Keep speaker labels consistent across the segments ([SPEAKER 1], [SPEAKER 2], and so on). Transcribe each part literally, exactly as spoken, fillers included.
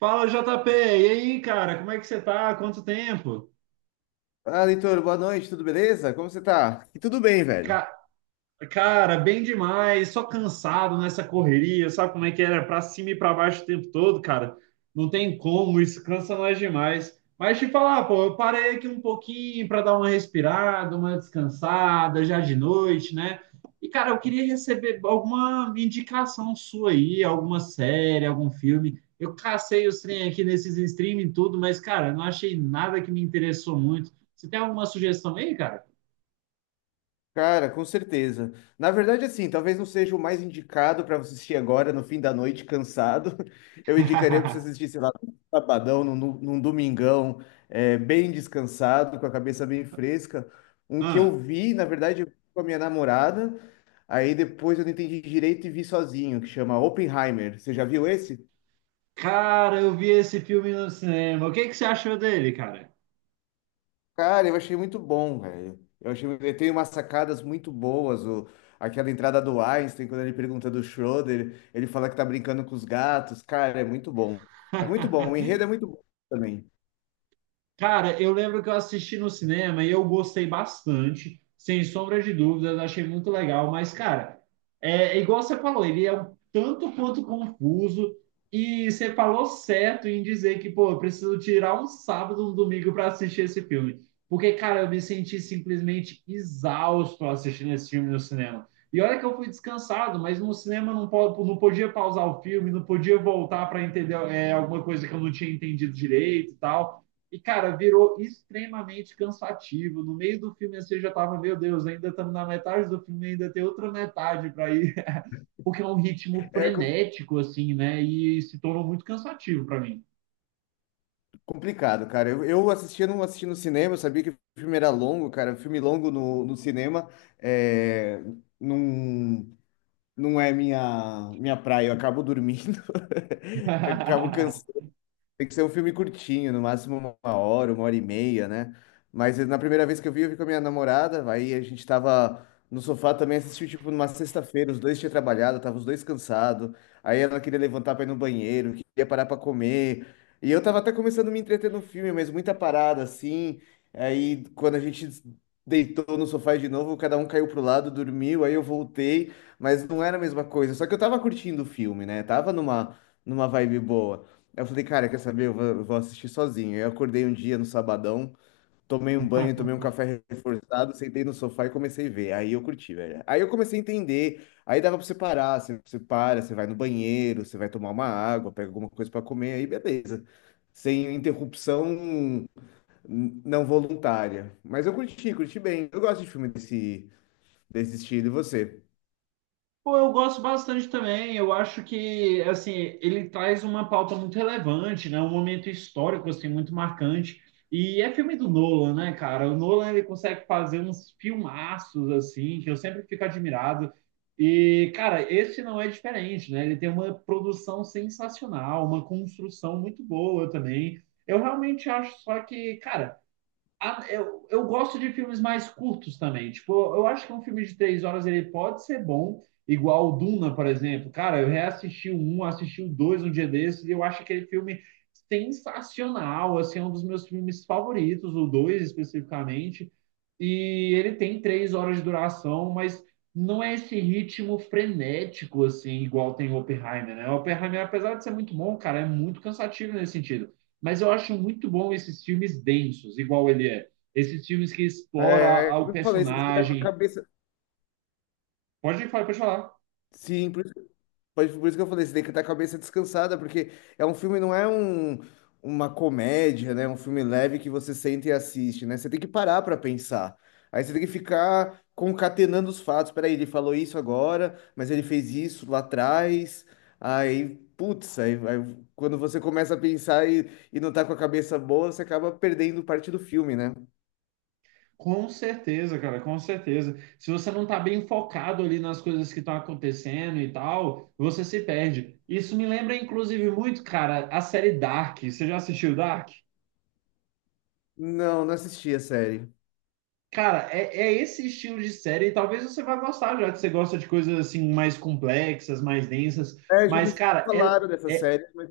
[SPEAKER 1] Fala, jota pê! E aí, cara, como é que você tá? Quanto tempo?
[SPEAKER 2] Ah, Leitor, boa noite, tudo beleza? Como você tá? E tudo bem, velho.
[SPEAKER 1] Ca- Cara, bem demais, só cansado nessa correria, sabe como é que era? Pra cima e pra baixo o tempo todo, cara. Não tem como, isso cansa nós demais. Mas te falar, pô, eu parei aqui um pouquinho para dar uma respirada, uma descansada, já de noite, né? E, cara, eu queria receber alguma indicação sua aí, alguma série, algum filme. Eu cacei os trem aqui nesses streaming e tudo, mas, cara, não achei nada que me interessou muito. Você tem alguma sugestão aí, cara?
[SPEAKER 2] Cara, com certeza. Na verdade, assim, talvez não seja o mais indicado para você assistir agora, no fim da noite, cansado. Eu indicaria para você assistir, sei lá, num sabadão, num, num domingão, é, bem descansado, com a cabeça bem fresca. Um que eu
[SPEAKER 1] Ah.
[SPEAKER 2] vi, na verdade, eu vi com a minha namorada, aí depois eu não entendi direito e vi sozinho, que chama Oppenheimer. Você já viu esse?
[SPEAKER 1] Cara, eu vi esse filme no cinema. O que que você achou dele, cara?
[SPEAKER 2] Cara, eu achei muito bom, velho. Eu achei, ele tem umas sacadas muito boas. O, aquela entrada do Einstein, quando ele pergunta do Schroeder, ele fala que tá brincando com os gatos. Cara, é muito bom. É muito bom. O enredo é muito bom também.
[SPEAKER 1] Cara, eu lembro que eu assisti no cinema e eu gostei bastante, sem sombra de dúvidas, achei muito legal, mas, cara, é é igual você falou, ele é um tanto quanto confuso e você falou certo em dizer que, pô, eu preciso tirar um sábado, um domingo para assistir esse filme, porque, cara, eu me senti simplesmente exausto assistindo esse filme no cinema. E olha que eu fui descansado, mas no cinema não, po- não podia pausar o filme, não podia voltar para entender é, alguma coisa que eu não tinha entendido direito e tal. E, cara, virou extremamente cansativo. No meio do filme, você já tava, meu Deus, ainda estamos na metade do filme, ainda tem outra metade para ir. Porque é um ritmo
[SPEAKER 2] É co-
[SPEAKER 1] frenético, assim, né? E se tornou muito cansativo para mim.
[SPEAKER 2] Complicado, cara. Eu, eu assistia, não assisti no cinema, eu sabia que o filme era longo, cara. Filme longo no, no cinema é, não, não é minha, minha praia. Eu acabo dormindo, acabo. Tem que ser um filme curtinho, no máximo uma hora, uma hora e meia, né? Mas na primeira vez que eu vi, eu vi com a minha namorada, aí a gente tava no sofá também, assistiu tipo numa sexta-feira, os dois tinham trabalhado, tava os dois cansados, aí ela queria levantar pra ir no banheiro, queria parar pra comer, e eu tava até começando a me entreter no filme, mas muita parada assim, aí quando a gente deitou no sofá de novo, cada um caiu pro lado, dormiu, aí eu voltei, mas não era a mesma coisa, só que eu tava curtindo o filme, né? Tava numa, numa vibe boa. Aí eu falei, cara, quer saber? Eu vou, eu vou assistir sozinho. Eu acordei um dia no sabadão, tomei um banho, tomei um café reforçado, sentei no sofá e comecei a ver. Aí eu curti, velho. Aí eu comecei a entender. Aí dava pra você parar, você, você para, você vai no banheiro, você vai tomar uma água, pega alguma coisa pra comer, aí beleza. Sem interrupção hum, não voluntária. Mas eu curti, curti bem. Eu gosto de filme desse, desse estilo, e você?
[SPEAKER 1] Pô, eu gosto bastante também. Eu acho que, assim, ele traz uma pauta muito relevante, né? Um momento histórico, assim, muito marcante. E é filme do Nolan, né, cara? O Nolan, ele consegue fazer uns filmaços, assim, que eu sempre fico admirado. E, cara, esse não é diferente, né? Ele tem uma produção sensacional, uma construção muito boa também. Eu realmente acho só que, cara, a- eu, eu gosto de filmes mais curtos também. Tipo, eu acho que um filme de três horas ele pode ser bom, igual o Duna, por exemplo. Cara, eu reassisti o um, assisti o dois um dia desses e eu acho aquele filme sensacional. Assim, é um dos meus filmes favoritos, o dois especificamente. E ele tem três horas de duração, mas não é esse ritmo frenético, assim, igual tem o Oppenheimer, né? O Oppenheimer, apesar de ser muito bom, cara, é muito cansativo nesse sentido. Mas eu acho muito bom esses filmes densos, igual ele é. Esses filmes que explora
[SPEAKER 2] É,
[SPEAKER 1] a- o
[SPEAKER 2] eu falei, você tem que estar com a
[SPEAKER 1] personagem.
[SPEAKER 2] cabeça.
[SPEAKER 1] Pode falar, pode falar.
[SPEAKER 2] Sim. Pode- Por isso que eu falei, você tem que estar com a cabeça descansada, porque é um filme, não é um, uma comédia, né? É um filme leve que você senta e assiste, né? Você tem que parar para pensar. Aí você tem que ficar concatenando os fatos. Peraí, ele falou isso agora, mas ele fez isso lá atrás. Aí, putz, aí, aí quando você começa a pensar e, e não tá com a cabeça boa, você acaba perdendo parte do filme, né?
[SPEAKER 1] Com certeza, cara, com certeza. Se você não tá bem focado ali nas coisas que estão acontecendo e tal, você se perde. Isso me lembra, inclusive, muito, cara, a série Dark. Você já assistiu Dark?
[SPEAKER 2] Não, não assisti a série.
[SPEAKER 1] Cara, é, é esse estilo de série. E talvez você vá gostar, já que você gosta de coisas assim mais complexas, mais densas.
[SPEAKER 2] É, já
[SPEAKER 1] Mas,
[SPEAKER 2] me
[SPEAKER 1] cara, é,
[SPEAKER 2] falaram dessa série, mas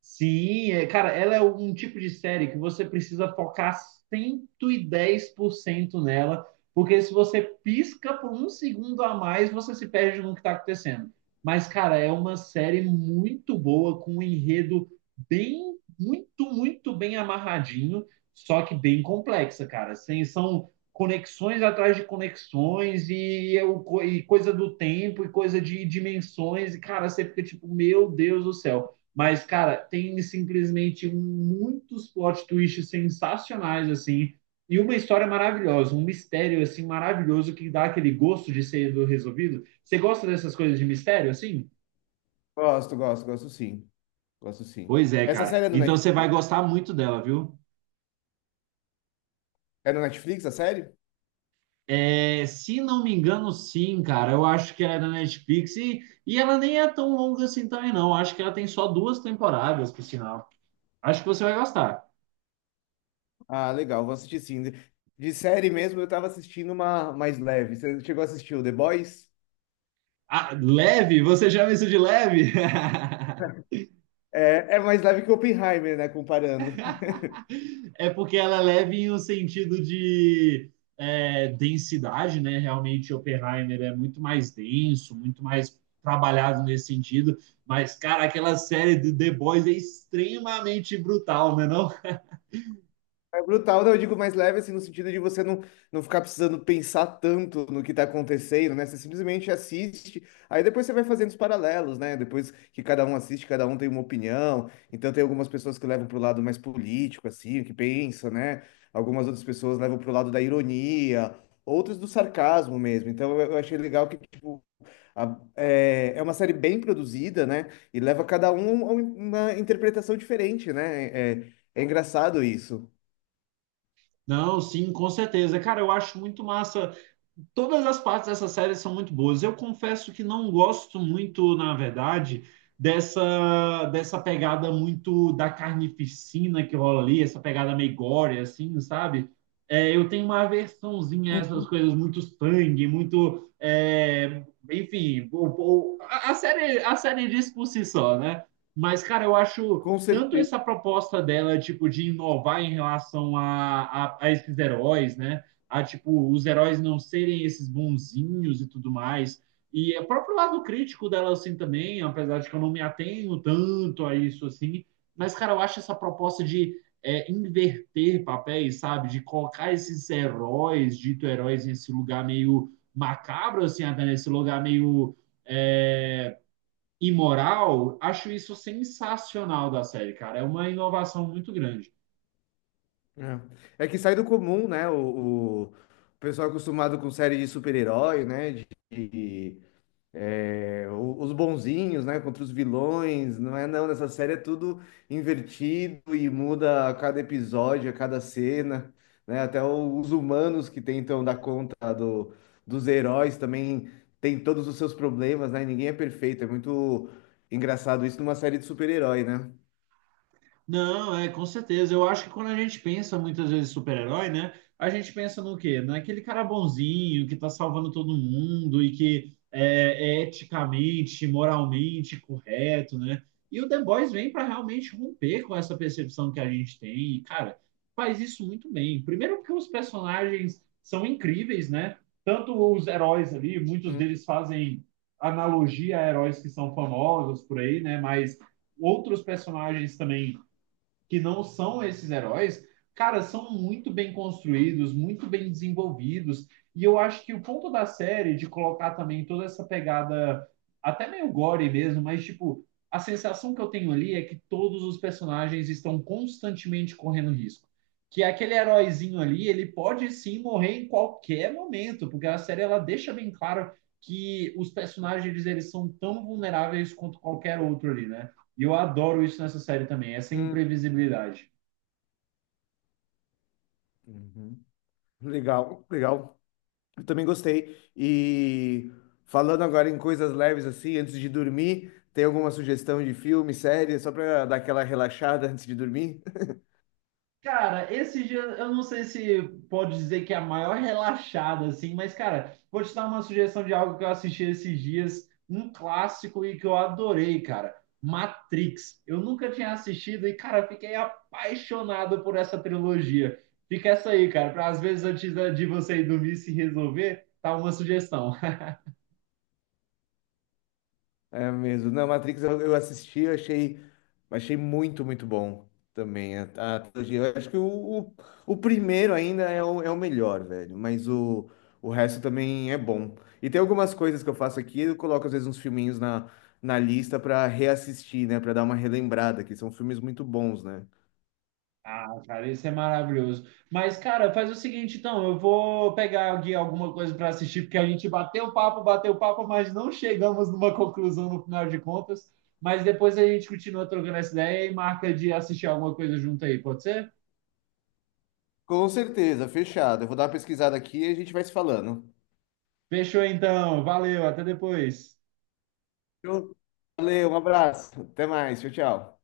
[SPEAKER 1] sim, é, cara, ela é um tipo de série que você precisa focar cento e dez por cento nela, porque se você pisca por um segundo a mais, você se perde no que está acontecendo. Mas, cara, é uma série muito boa, com um enredo bem, muito, muito bem amarradinho, só que bem complexa, cara. Assim, são conexões atrás de conexões e, eu- e coisa do tempo e coisa de dimensões, e, cara, você fica tipo, meu Deus do céu. Mas, cara, tem simplesmente muitos plot twists sensacionais, assim, e uma história maravilhosa, um mistério, assim, maravilhoso que dá aquele gosto de ser resolvido. Você gosta dessas coisas de mistério, assim?
[SPEAKER 2] gosto, gosto, gosto sim. Gosto sim.
[SPEAKER 1] Pois é,
[SPEAKER 2] Essa
[SPEAKER 1] cara.
[SPEAKER 2] série é do
[SPEAKER 1] Então você
[SPEAKER 2] Netflix?
[SPEAKER 1] vai gostar muito dela, viu?
[SPEAKER 2] É na Netflix a série?
[SPEAKER 1] É, se não me engano, sim, cara. Eu acho que ela é da Netflix e, e ela nem é tão longa assim também, não. Acho que ela tem só duas temporadas, por sinal. Acho que você vai gostar.
[SPEAKER 2] Ah, legal, vou assistir sim. De de série mesmo, eu tava assistindo uma mais leve. Você chegou a assistir o The Boys?
[SPEAKER 1] Ah, leve? Você chama isso de leve?
[SPEAKER 2] É, é mais leve que Oppenheimer, né? Comparando.
[SPEAKER 1] É porque ela leva em um sentido de é, densidade, né? Realmente, Oppenheimer é muito mais denso, muito mais trabalhado nesse sentido. Mas, cara, aquela série de The Boys é extremamente brutal, né? Não,
[SPEAKER 2] É brutal, não, eu digo mais leve, assim, no sentido de você não, não ficar precisando pensar tanto no que tá acontecendo, né? Você simplesmente assiste, aí depois você vai fazendo os paralelos, né? Depois que cada um assiste, cada um tem uma opinião. Então tem algumas pessoas que levam pro lado mais político, assim, que pensa, né? Algumas outras pessoas levam pro lado da ironia, outras do sarcasmo mesmo. Então eu eu achei legal que, tipo, a- é, é uma série bem produzida, né? E leva cada um a um- uma interpretação diferente, né? É, é engraçado isso.
[SPEAKER 1] não, sim, com certeza. Cara, eu acho muito massa todas as partes dessa série são muito boas. Eu confesso que não gosto muito, na verdade, dessa dessa pegada muito da carnificina que rola ali, essa pegada meio gore, assim, sabe? É, eu tenho uma aversãozinha a essas coisas, muito sangue, muito. É, enfim, o- o- a, série, a série diz por si só, né? Mas, cara, eu acho
[SPEAKER 2] Com
[SPEAKER 1] tanto essa
[SPEAKER 2] certeza.
[SPEAKER 1] proposta dela, tipo, de inovar em relação a, a, a esses heróis, né? A tipo os heróis não serem esses bonzinhos e tudo mais. E é o próprio lado crítico dela assim também, apesar de que eu não me atenho tanto a isso assim, mas cara, eu acho essa proposta de é, inverter papéis, sabe, de colocar esses heróis, dito heróis nesse lugar meio macabro assim, até nesse lugar meio é, imoral, acho isso sensacional da série, cara. É uma inovação muito grande.
[SPEAKER 2] É. É que sai do comum, né? O, o pessoal acostumado com série de super-herói, né? De, de, é, o- os bonzinhos, né? Contra os vilões. Não é não, nessa série é tudo invertido e muda a cada episódio, a cada cena, né? Até o- os humanos que tentam dar conta do, dos heróis também têm todos os seus problemas, né? Ninguém é perfeito. É muito engraçado isso numa série de super-herói, né?
[SPEAKER 1] Não, é, com certeza. Eu acho que quando a gente pensa muitas vezes em super-herói, né? A gente pensa no quê? Naquele cara bonzinho que tá salvando todo mundo e que é, é eticamente, moralmente correto, né? E o The Boys vem para realmente romper com essa percepção que a gente tem. E, cara, faz isso muito bem. Primeiro porque os personagens são incríveis, né? Tanto os heróis ali, muitos
[SPEAKER 2] Hum,
[SPEAKER 1] deles fazem analogia a heróis que são famosos por aí, né? Mas outros personagens também que não são esses heróis, cara, são muito bem construídos, muito bem desenvolvidos. E eu acho que o ponto da série de colocar também toda essa pegada, até meio gore mesmo, mas tipo, a sensação que eu tenho ali é que todos os personagens estão constantemente correndo risco. Que aquele heróizinho ali, ele pode sim morrer em qualquer momento, porque a série ela deixa bem claro que os personagens eles são tão vulneráveis quanto qualquer outro ali, né? E eu adoro isso nessa série também, essa
[SPEAKER 2] hum.
[SPEAKER 1] imprevisibilidade.
[SPEAKER 2] Uhum. Legal, legal. Eu também gostei. E falando agora em coisas leves assim, antes de dormir, tem alguma sugestão de filme, série, só para dar aquela relaxada antes de dormir?
[SPEAKER 1] Cara, esse dia, eu não sei se pode dizer que é a maior relaxada, assim, mas, cara, vou te dar uma sugestão de algo que eu assisti esses dias, um clássico e que eu adorei, cara. Matrix. Eu nunca tinha assistido e, cara, fiquei apaixonado por essa trilogia. Fica essa aí, cara, para às vezes antes da- de você ir dormir se resolver, tá uma sugestão.
[SPEAKER 2] É mesmo. Não, Matrix eu, eu assisti, eu achei, achei muito, muito bom também a, a trilogia. Eu acho que o, o, o primeiro ainda é o, é o melhor, velho, mas o, o resto também é bom. E tem algumas coisas que eu faço aqui, eu coloco às vezes uns filminhos na, na lista pra reassistir, né? Pra dar uma relembrada, que são filmes muito bons, né?
[SPEAKER 1] Ah, cara, isso é maravilhoso. Mas, cara, faz o seguinte, então, eu vou pegar aqui alguma coisa para assistir, porque a gente bateu papo, bateu papo, mas não chegamos numa conclusão no final de contas. Mas depois a gente continua trocando essa ideia e marca de assistir alguma coisa junto aí, pode ser?
[SPEAKER 2] Com certeza, fechado. Eu vou dar uma pesquisada aqui e a gente vai se falando.
[SPEAKER 1] Fechou então, valeu, até depois.
[SPEAKER 2] Então, valeu, um abraço. Até mais. Tchau, tchau.